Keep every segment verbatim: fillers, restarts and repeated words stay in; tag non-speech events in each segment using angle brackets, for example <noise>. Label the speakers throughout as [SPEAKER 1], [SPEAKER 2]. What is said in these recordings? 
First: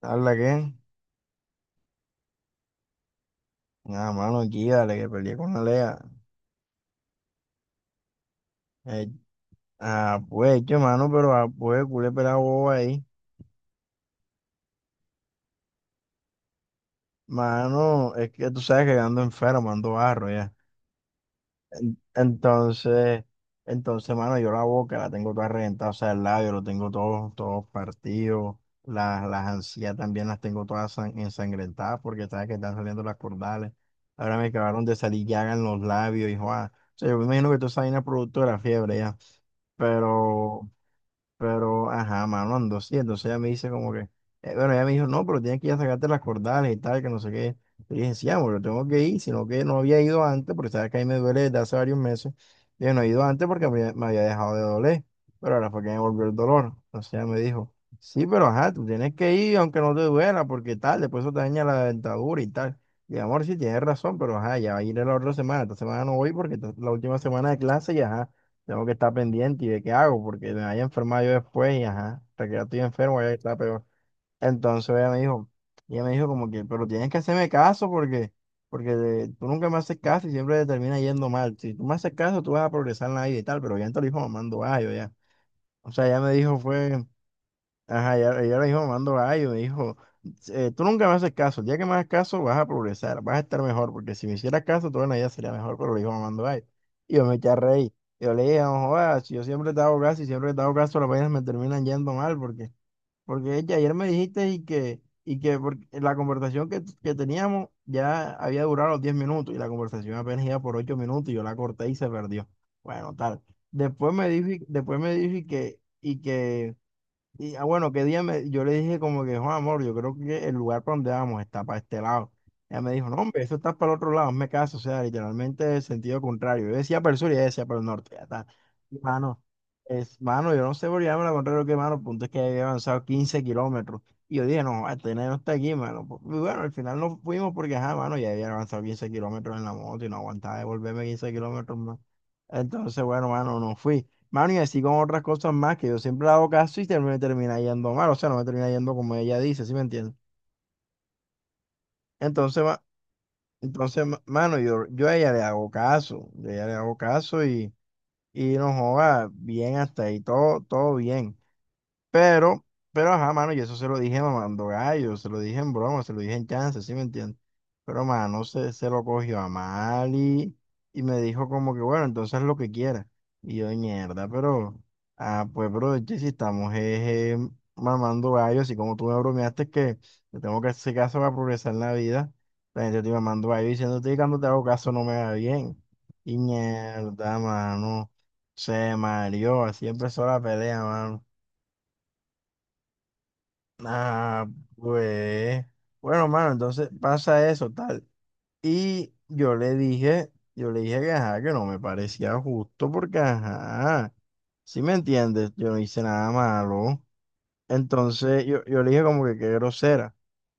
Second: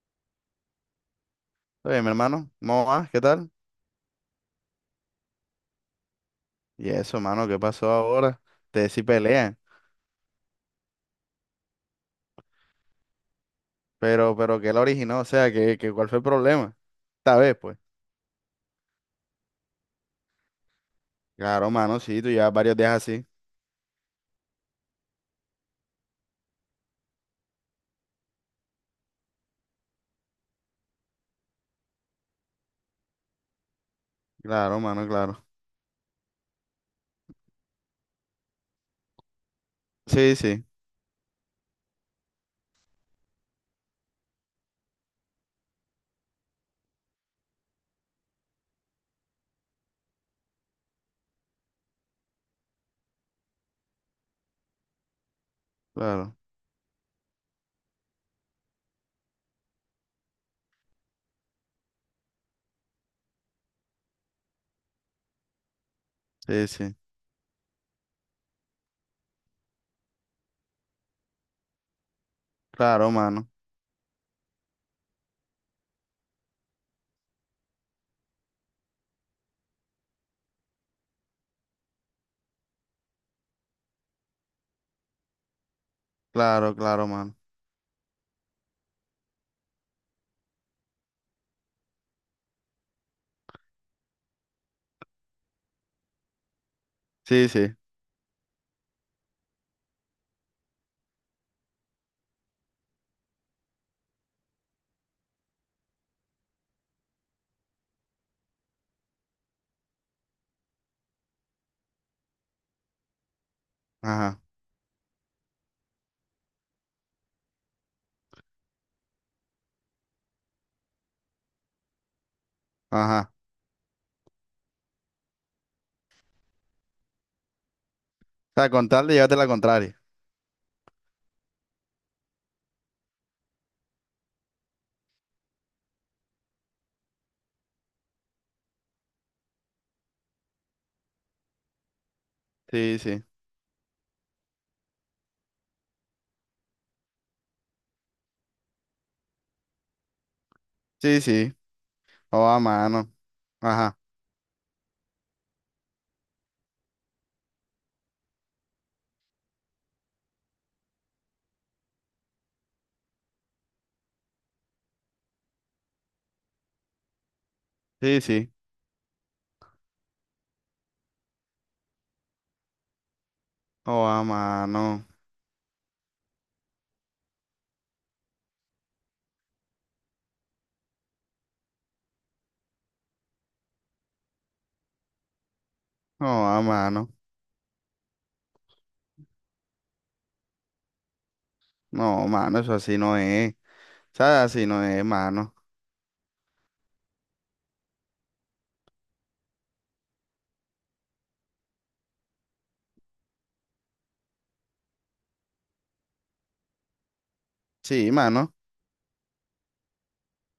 [SPEAKER 1] ¿Habla qué?
[SPEAKER 2] Oye, mi hermano, ¿cómo vas? ¿Qué tal?
[SPEAKER 1] Ah, mano, aquí, dale, que peleé con Alea.
[SPEAKER 2] Y eso, hermano, ¿qué pasó ahora? Te decí
[SPEAKER 1] Eh,
[SPEAKER 2] pelea,
[SPEAKER 1] ah, pues, che, mano, pero ah, pues, culé pelado bobo ahí.
[SPEAKER 2] pero, pero ¿qué la originó? O sea, ¿qué, qué, cuál fue el problema? Esta vez, pues.
[SPEAKER 1] Mano, es que tú sabes que ando enfermo, ando barro ya.
[SPEAKER 2] Claro, mano, sí, tú llevas varios días
[SPEAKER 1] Entonces,
[SPEAKER 2] así.
[SPEAKER 1] entonces, mano, yo la boca la tengo toda reventada, o sea, el labio lo tengo todo, todo partido. Las, las encías también las tengo todas san- ensangrentadas porque sabes que están saliendo las cordales. Ahora me
[SPEAKER 2] Claro,
[SPEAKER 1] acabaron de
[SPEAKER 2] mano,
[SPEAKER 1] salir
[SPEAKER 2] claro.
[SPEAKER 1] llagas en los labios y, joa. O sea, yo me imagino que toda esa vaina es producto de la fiebre ya.
[SPEAKER 2] Sí, sí,
[SPEAKER 1] Pero. Pero, ajá, mano, andó sí. Entonces ella me dice como que, eh, bueno, ella me dijo, no, pero tienes que ir a sacarte las cordales y tal, que no sé qué. Le dije, sí, amor, yo tengo que ir, sino que no había ido antes, porque sabes que ahí me duele desde hace varios meses. Yo no he ido antes porque me, me había dejado de doler, pero ahora fue que me volvió el
[SPEAKER 2] claro,
[SPEAKER 1] dolor. Entonces ella me dijo, sí, pero ajá, tú tienes que ir aunque no te duela, porque tal, después eso te daña la dentadura y tal. Y amor, sí, tienes razón, pero ajá, ya va a ir la otra semana. Esta semana no voy porque
[SPEAKER 2] sí,
[SPEAKER 1] esta es la
[SPEAKER 2] sí.
[SPEAKER 1] última semana de clase y ajá. Tengo que estar pendiente y de qué hago, porque me vaya a enfermar yo después y ajá, hasta que ya estoy
[SPEAKER 2] Claro,
[SPEAKER 1] enfermo ya
[SPEAKER 2] mano,
[SPEAKER 1] está peor. Entonces ella me dijo, ella me dijo como que, pero tienes que hacerme caso porque, porque de- tú nunca me haces caso y siempre te termina yendo mal. Si tú me haces caso, tú vas a progresar en la vida y tal, pero ya te lo dijo mamando gallo ya. O sea, ella me dijo
[SPEAKER 2] claro,
[SPEAKER 1] fue.
[SPEAKER 2] claro, mano.
[SPEAKER 1] Ajá, ella, ella le dijo mando gallo, me dijo, "Eh, Tú nunca me haces caso, el día que me hagas caso vas a progresar, vas a estar mejor, porque si me hicieras caso, toda la vida sería mejor, pero le dijo mamando gallo. Y yo me eché
[SPEAKER 2] Sí,
[SPEAKER 1] a
[SPEAKER 2] sí,
[SPEAKER 1] reír. Yo le dije, no jodas, si yo siempre te hago caso y siempre te hago caso, las vainas me terminan yendo mal, porque, porque ya ayer me dijiste y que, y que por- la conversación que, que teníamos ya había durado los diez minutos y la conversación apenas iba por ocho minutos y yo la corté y se perdió. Bueno, tal. Después me
[SPEAKER 2] ajá,
[SPEAKER 1] dijo, y- después me dijo y que, y que y ah, bueno, qué día me- yo le dije como que, Juan, amor, yo creo que el lugar para donde vamos está para este lado. Ella me dijo, no,
[SPEAKER 2] ajá.
[SPEAKER 1] hombre, eso está para el otro lado, me caso, o sea, literalmente el sentido contrario. Yo decía para el sur y ella decía para el norte, ya está.
[SPEAKER 2] O sea, con
[SPEAKER 1] Y,
[SPEAKER 2] tal de llevarte
[SPEAKER 1] mano,
[SPEAKER 2] la contraria.
[SPEAKER 1] es, mano, yo no sé por qué me la contrario que, mano, el punto es que había avanzado quince kilómetros. Y yo dije, no, este nene no está aquí, mano. Pues, y bueno, al final no fuimos porque, ajá, mano, ya había avanzado quince kilómetros en la moto y no aguantaba de volverme quince kilómetros más.
[SPEAKER 2] Sí,
[SPEAKER 1] Entonces,
[SPEAKER 2] sí,
[SPEAKER 1] bueno, mano, no fui. Mano, y así con otras cosas más que yo siempre le hago caso y ter- me termina yendo mal, o sea, no me termina yendo como ella dice, ¿sí me entiendes?
[SPEAKER 2] sí, sí. Oh, a
[SPEAKER 1] Entonces, ma-
[SPEAKER 2] mano. Ajá,
[SPEAKER 1] entonces, ma- mano, yo, yo a ella le hago caso, yo a ella le hago caso y, y no joda, bien hasta ahí, todo, todo bien. Pero, pero ajá, mano, y eso se lo dije mamando gallo, se lo dije en broma, se lo dije en chance, ¿sí me entiendes? Pero,
[SPEAKER 2] sí,
[SPEAKER 1] mano,
[SPEAKER 2] sí.
[SPEAKER 1] se, se lo cogió a mal y, y me dijo como que, bueno, entonces lo que quiera. Y yo,
[SPEAKER 2] Oh, a
[SPEAKER 1] mierda, pero,
[SPEAKER 2] mano.
[SPEAKER 1] ah, pues, bro, che, si estamos eh, eh, mamando gallo, así como tú me bromeaste que te tengo que hacer caso para progresar en la vida, la gente te mamando gallo diciéndote que cuando te hago caso no me va bien. Y
[SPEAKER 2] Oh, a mano.
[SPEAKER 1] mierda, mano, se mareó, así empezó la pelea, mano.
[SPEAKER 2] No, mano, eso así no es. Sea,
[SPEAKER 1] Ah,
[SPEAKER 2] así no es, mano.
[SPEAKER 1] pues. Bueno, mano, entonces pasa eso, tal. Y yo le dije, yo le dije que ajá, que no me parecía justo porque ajá, si me entiendes, yo no hice nada malo.
[SPEAKER 2] Sí,
[SPEAKER 1] Entonces
[SPEAKER 2] mano.
[SPEAKER 1] yo, yo le dije como que qué grosera.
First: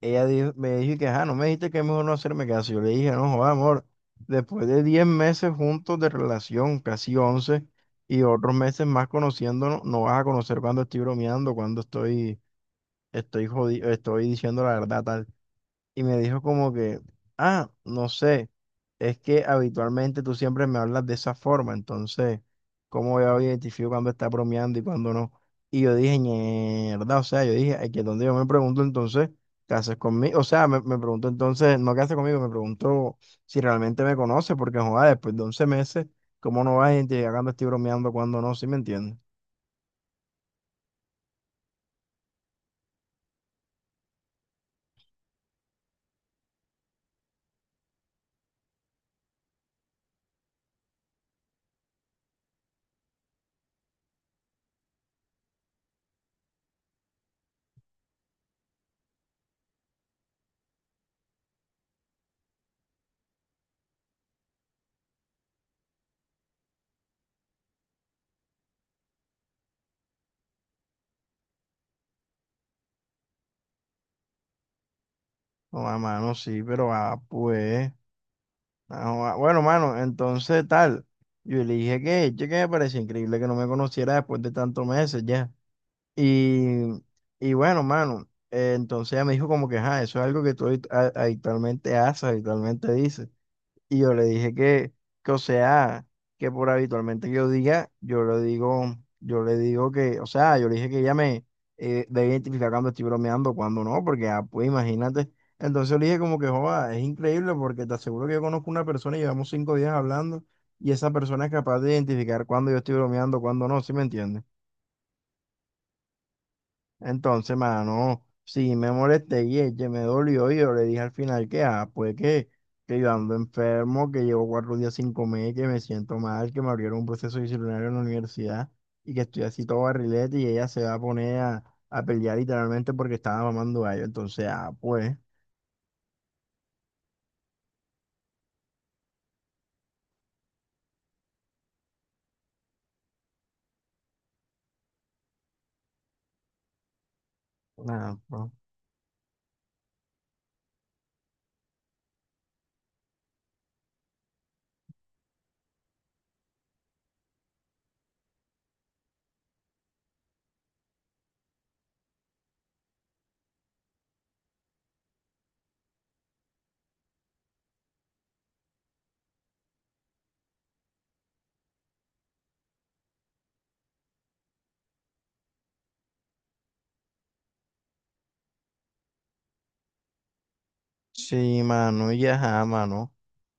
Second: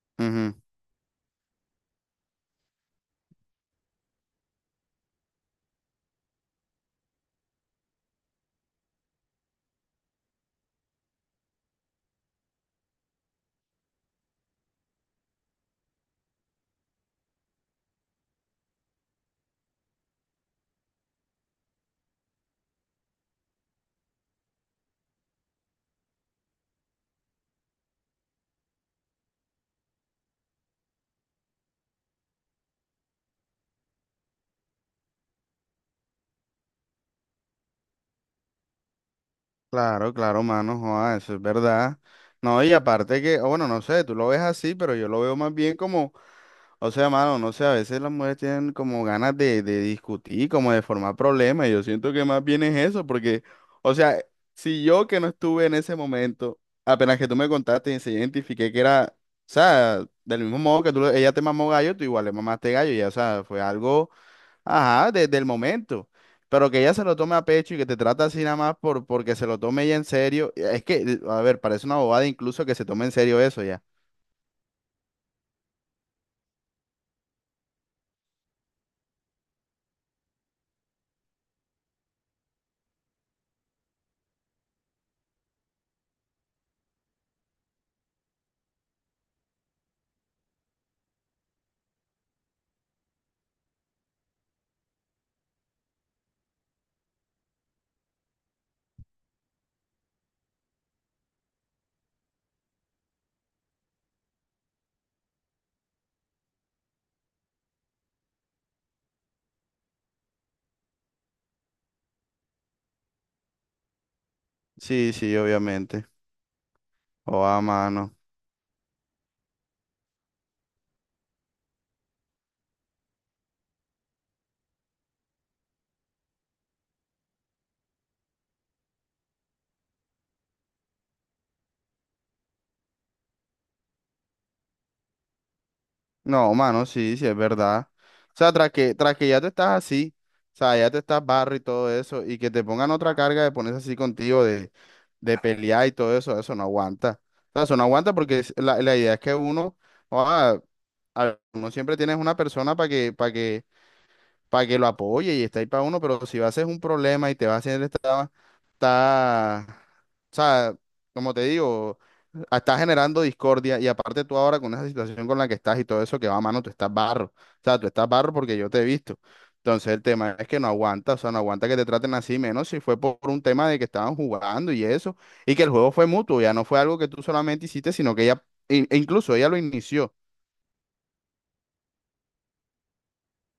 [SPEAKER 1] Ella dijo-
[SPEAKER 2] Ujú.
[SPEAKER 1] me dijo que ajá, no me dijiste que es mejor no hacerme caso. Yo le dije, no, joda amor, después de diez meses juntos de relación, casi once y otros meses más conociéndonos, no vas a conocer cuando estoy bromeando, cuando estoy estoy jodido, estoy diciendo la verdad, tal. Y me dijo como que, ah, no sé, es que habitualmente tú siempre me hablas de esa forma, entonces, ¿cómo yo identifico cuando está bromeando y cuando no? Y yo dije, mierda, o sea, yo dije, "Ay, que donde yo me pregunto entonces, ¿qué haces conmigo? O sea, me, me pregunto entonces, no qué haces conmigo, me pregunto si realmente me conoce, porque joder, después de once meses, ¿cómo no vas a identificar cuando estoy bromeando, cuando no? ¿Sí me entiendes?
[SPEAKER 2] Claro, claro, mano. Joda, eso es verdad. No, y aparte que, o bueno, no sé, tú lo ves así, pero yo lo veo más bien como, o sea, mano, no sé, a veces las mujeres tienen como ganas de, de discutir, como de formar problemas. Yo siento que más bien es eso, porque, o sea, si yo que no estuve en ese momento, apenas que tú me contaste y se identifiqué que era, o sea, del mismo modo que tú, le- ella te mamó gallo, tú igual le mamaste gallo, ya, o sea, fue algo. Ajá, desde el momento. Pero que ella se lo tome a pecho y que te trata así nada más por, porque se lo tome ella en serio. Es que, a ver, parece una bobada incluso que se tome en serio eso ya.
[SPEAKER 1] No, a mano, sí, pero ah, pues. Ah, bueno, mano, entonces tal. Yo le dije que, che, que me parecía increíble que no me conociera después de tantos meses ya. Y, y bueno, mano, eh, entonces ella me dijo como que, ajá, eso es algo que tú habit- a- habitualmente haces, habitualmente dices. Y yo le dije que, que, o sea, que por habitualmente que yo diga, yo le digo, yo le digo que, o sea, yo le dije que ella me eh, debe identificar cuando estoy bromeando, cuando no, porque, ah, pues imagínate. Entonces le dije como que, joda, es increíble porque te aseguro que yo conozco una persona y llevamos cinco días hablando y esa persona es capaz de identificar cuando yo estoy bromeando, cuando no, ¿sí me entiendes?
[SPEAKER 2] Sí, sí, obviamente. O
[SPEAKER 1] Entonces,
[SPEAKER 2] a mano.
[SPEAKER 1] mano, sí me molesté y ella me dolió y yo le dije al final que, ah, pues que, que yo ando enfermo, que llevo cuatro días sin comer, que me siento mal, que me abrieron un proceso disciplinario en la universidad y que estoy así todo barrilete y ella se va a poner a, a pelear literalmente porque estaba mamando gallo. Entonces, ah, pues,
[SPEAKER 2] No, mano, sí, sí, es verdad. O sea, tras que, tras que ya te estás así, o sea, ya te estás barro y todo eso, y que te pongan otra carga de ponerse así contigo, de, de pelear y todo eso, eso no aguanta. O sea, eso no aguanta
[SPEAKER 1] nada,
[SPEAKER 2] porque
[SPEAKER 1] pues.
[SPEAKER 2] es- la, la idea es que uno, ah, a- uno siempre tienes una persona para que, para que para que lo apoye y está ahí para uno, pero si va a ser un problema y te va a hacer esta, está, o sea, como te digo, está generando discordia y aparte tú ahora con esa situación con la que estás y todo eso que va a mano, tú estás barro, o sea, tú estás barro porque yo te he visto. Entonces el tema es que no aguanta, o sea, no aguanta que te traten así, menos si fue por un tema de que estaban jugando y eso, y que el juego fue mutuo, ya no fue algo que tú solamente hiciste, sino que ella, e e incluso ella lo inició.
[SPEAKER 1] Sí, mano, y ajá, mano.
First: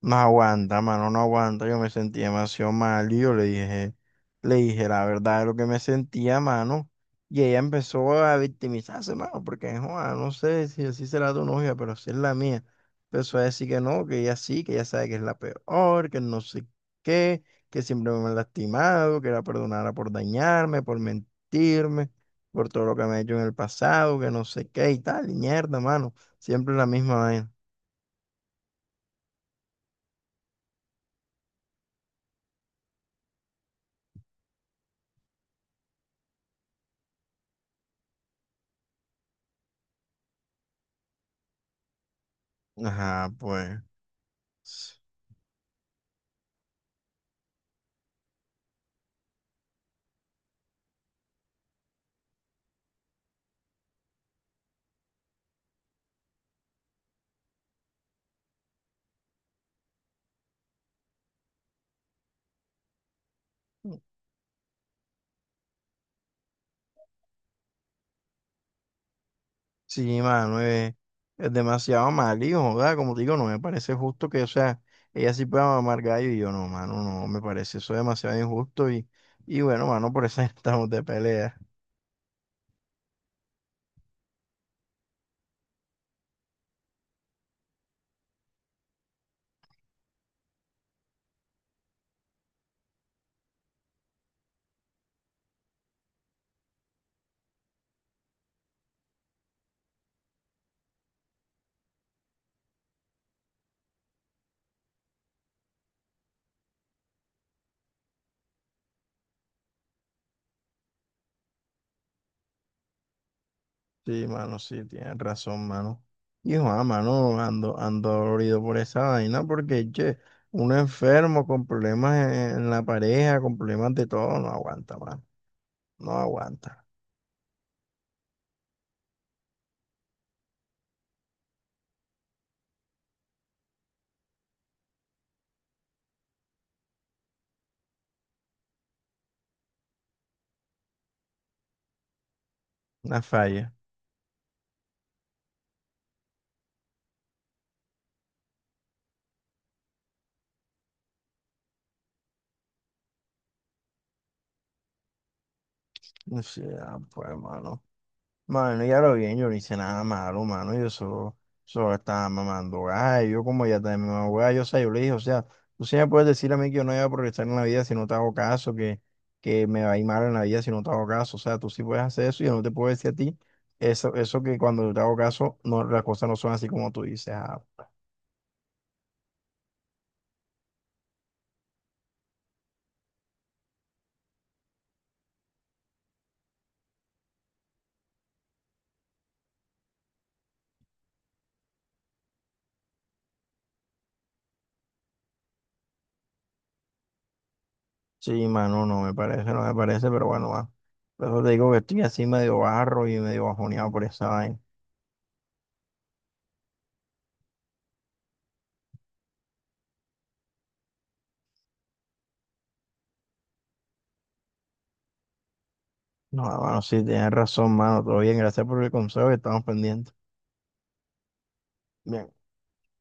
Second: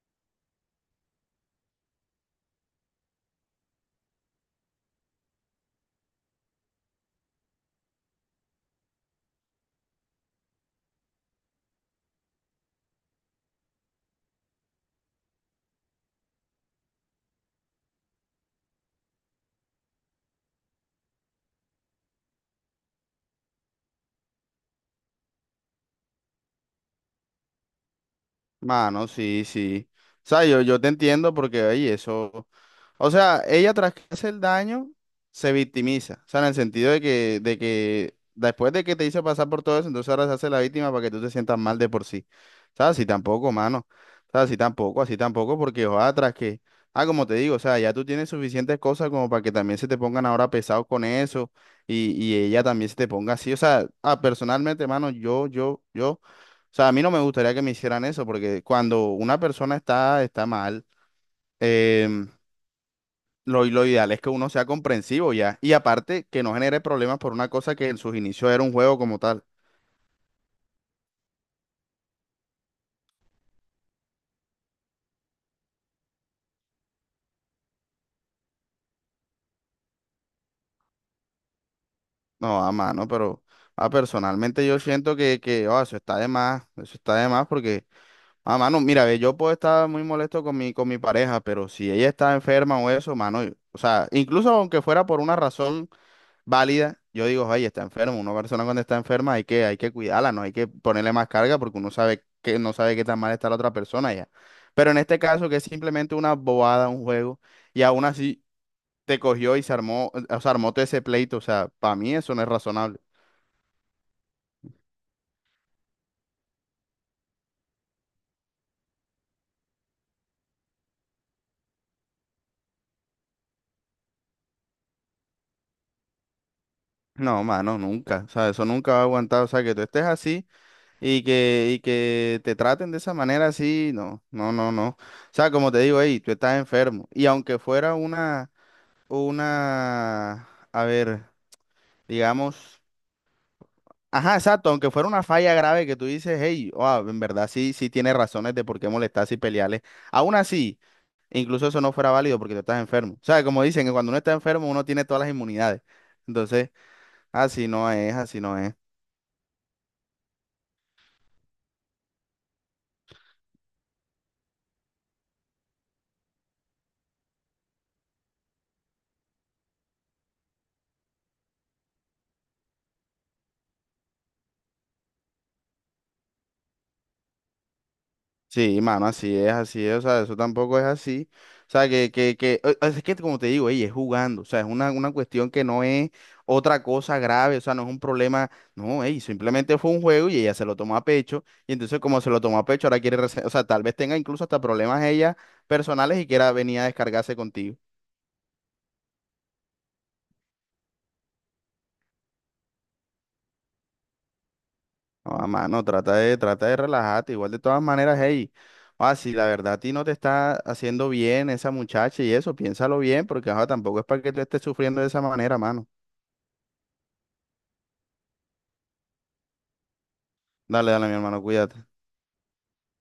[SPEAKER 1] No aguanta, mano, no aguanta. Yo me sentí demasiado mal y yo le dije, le dije la verdad de lo que me sentía, mano. Y ella empezó a victimizarse, mano, porque, joa, no sé si así será tu novia, pero así es la mía. Empezó a decir que no, que ella sí, que ella sabe que es la peor, que no sé qué, que siempre me ha lastimado, que la perdonara por dañarme, por mentirme, por todo lo que me ha hecho en el pasado, que no sé qué y tal, y mierda, mano. Siempre la misma vaina.
[SPEAKER 2] Mano, sí, sí. O sea, yo, yo te entiendo porque, oye, eso. O sea, ella tras que hace el daño, se victimiza. O sea, en el sentido de que, de que después de que te hizo pasar por todo eso, entonces ahora se hace la víctima para que tú te sientas mal de por sí. ¿Sabes? Así
[SPEAKER 1] Ajá,
[SPEAKER 2] tampoco,
[SPEAKER 1] pues.
[SPEAKER 2] mano. ¿Sabes? Así tampoco, así tampoco, porque ojalá tras que. Ah, como te digo, o sea, ya tú tienes suficientes cosas como para que también se te pongan ahora pesados con eso y, y ella también se te ponga así. O sea, ah, personalmente, mano, yo, yo, yo. O sea, a mí no me gustaría que me hicieran eso, porque cuando una persona está, está mal. em, lo, lo ideal es que uno sea comprensivo ya. Y aparte, que no genere problemas por una cosa que en sus inicios era un juego como tal.
[SPEAKER 1] Sí, mano, eh, es demasiado mal, hijo, joda, como te digo, no me parece justo que, o sea, ella sí pueda mamar gallo y yo no, mano, no, me parece eso demasiado injusto y, y bueno, mano, por eso <laughs> estamos de pelea.
[SPEAKER 2] No, a mano, pero ah, personalmente yo siento que, que ah, eso está de más. Eso está de más porque, a mano, mira, ve, yo puedo estar muy molesto con mi, con mi pareja, pero si ella está enferma o eso, mano, yo- o sea, incluso aunque fuera por una razón válida, yo digo, oye, está enfermo, una persona cuando está enferma hay que, hay que cuidarla, no hay que ponerle más carga porque uno sabe que no sabe qué tan mal está la otra persona ya. Pero en este caso que es simplemente una bobada, un juego, y aún así te cogió y se armó, o sea, armó todo ese pleito, o sea, para mí eso no es razonable.
[SPEAKER 1] Sí, mano, sí, tienes razón, mano. Hijo, ah, mano, ando, ando dolorido por esa vaina porque, che, uno enfermo con problemas en, en la pareja, con problemas de todo, no aguanta, mano, no aguanta,
[SPEAKER 2] No, mano, nunca, o sea, eso nunca va a aguantar, o sea, que tú estés así y que, y que te traten de esa manera así, no, no, no, no. O sea, como te digo, hey, tú estás enfermo, y aunque fuera una, una, a ver, digamos.
[SPEAKER 1] una falla.
[SPEAKER 2] Ajá, exacto, aunque fuera una falla grave que tú dices, hey, wow, en verdad sí, sí tiene razones de por qué molestarse y pelearle. Aún así, incluso eso no fuera válido porque tú estás enfermo. O sea, como dicen que cuando uno está enfermo uno tiene todas las inmunidades.
[SPEAKER 1] Sí,
[SPEAKER 2] Entonces,
[SPEAKER 1] ah, pues,
[SPEAKER 2] así
[SPEAKER 1] mano.
[SPEAKER 2] no es, así no es.
[SPEAKER 1] Mano, ya lo bien, yo no hice nada malo, mano. Yo solo, solo estaba mamando gallo. Yo, como ya también mamando gallo, o sea, yo le dije, o sea, tú sí me puedes decir a mí que yo no voy a progresar en la vida si no te hago caso, que, que me va a ir mal en la vida si no te hago caso. O sea, tú sí puedes hacer eso y yo no te puedo decir a ti eso, eso que cuando yo te hago caso, no, las cosas no son así como tú dices. Ah,
[SPEAKER 2] Sí, mano, así es, así es, o sea, eso tampoco es así. O sea, que, que, que, o- o es que como te digo, ey, es jugando, o sea, es una, una cuestión que no es otra cosa grave, o sea, no es un problema, no, ey, simplemente fue un juego y ella se lo tomó a pecho, y entonces como se lo tomó a pecho, ahora quiere, rese- o sea, tal vez tenga incluso hasta problemas ella personales y quiera venir a descargarse contigo.
[SPEAKER 1] sí, mano, no me parece, no me parece, pero bueno, va. Por eso te digo que estoy así medio barro y medio bajoneado por esa vaina.
[SPEAKER 2] No, a mano, trata de, trata de relajarte. Igual de todas maneras, hey, ah, si la verdad a ti no te está haciendo bien esa muchacha y eso, piénsalo bien, porque ajá, tampoco es para que tú estés sufriendo de esa manera, mano.
[SPEAKER 1] No, mano, sí, tienes razón, mano. Todo bien, gracias por el consejo y estamos pendientes.
[SPEAKER 2] Dale, dale, mi hermano, cuídate.
[SPEAKER 1] Bien.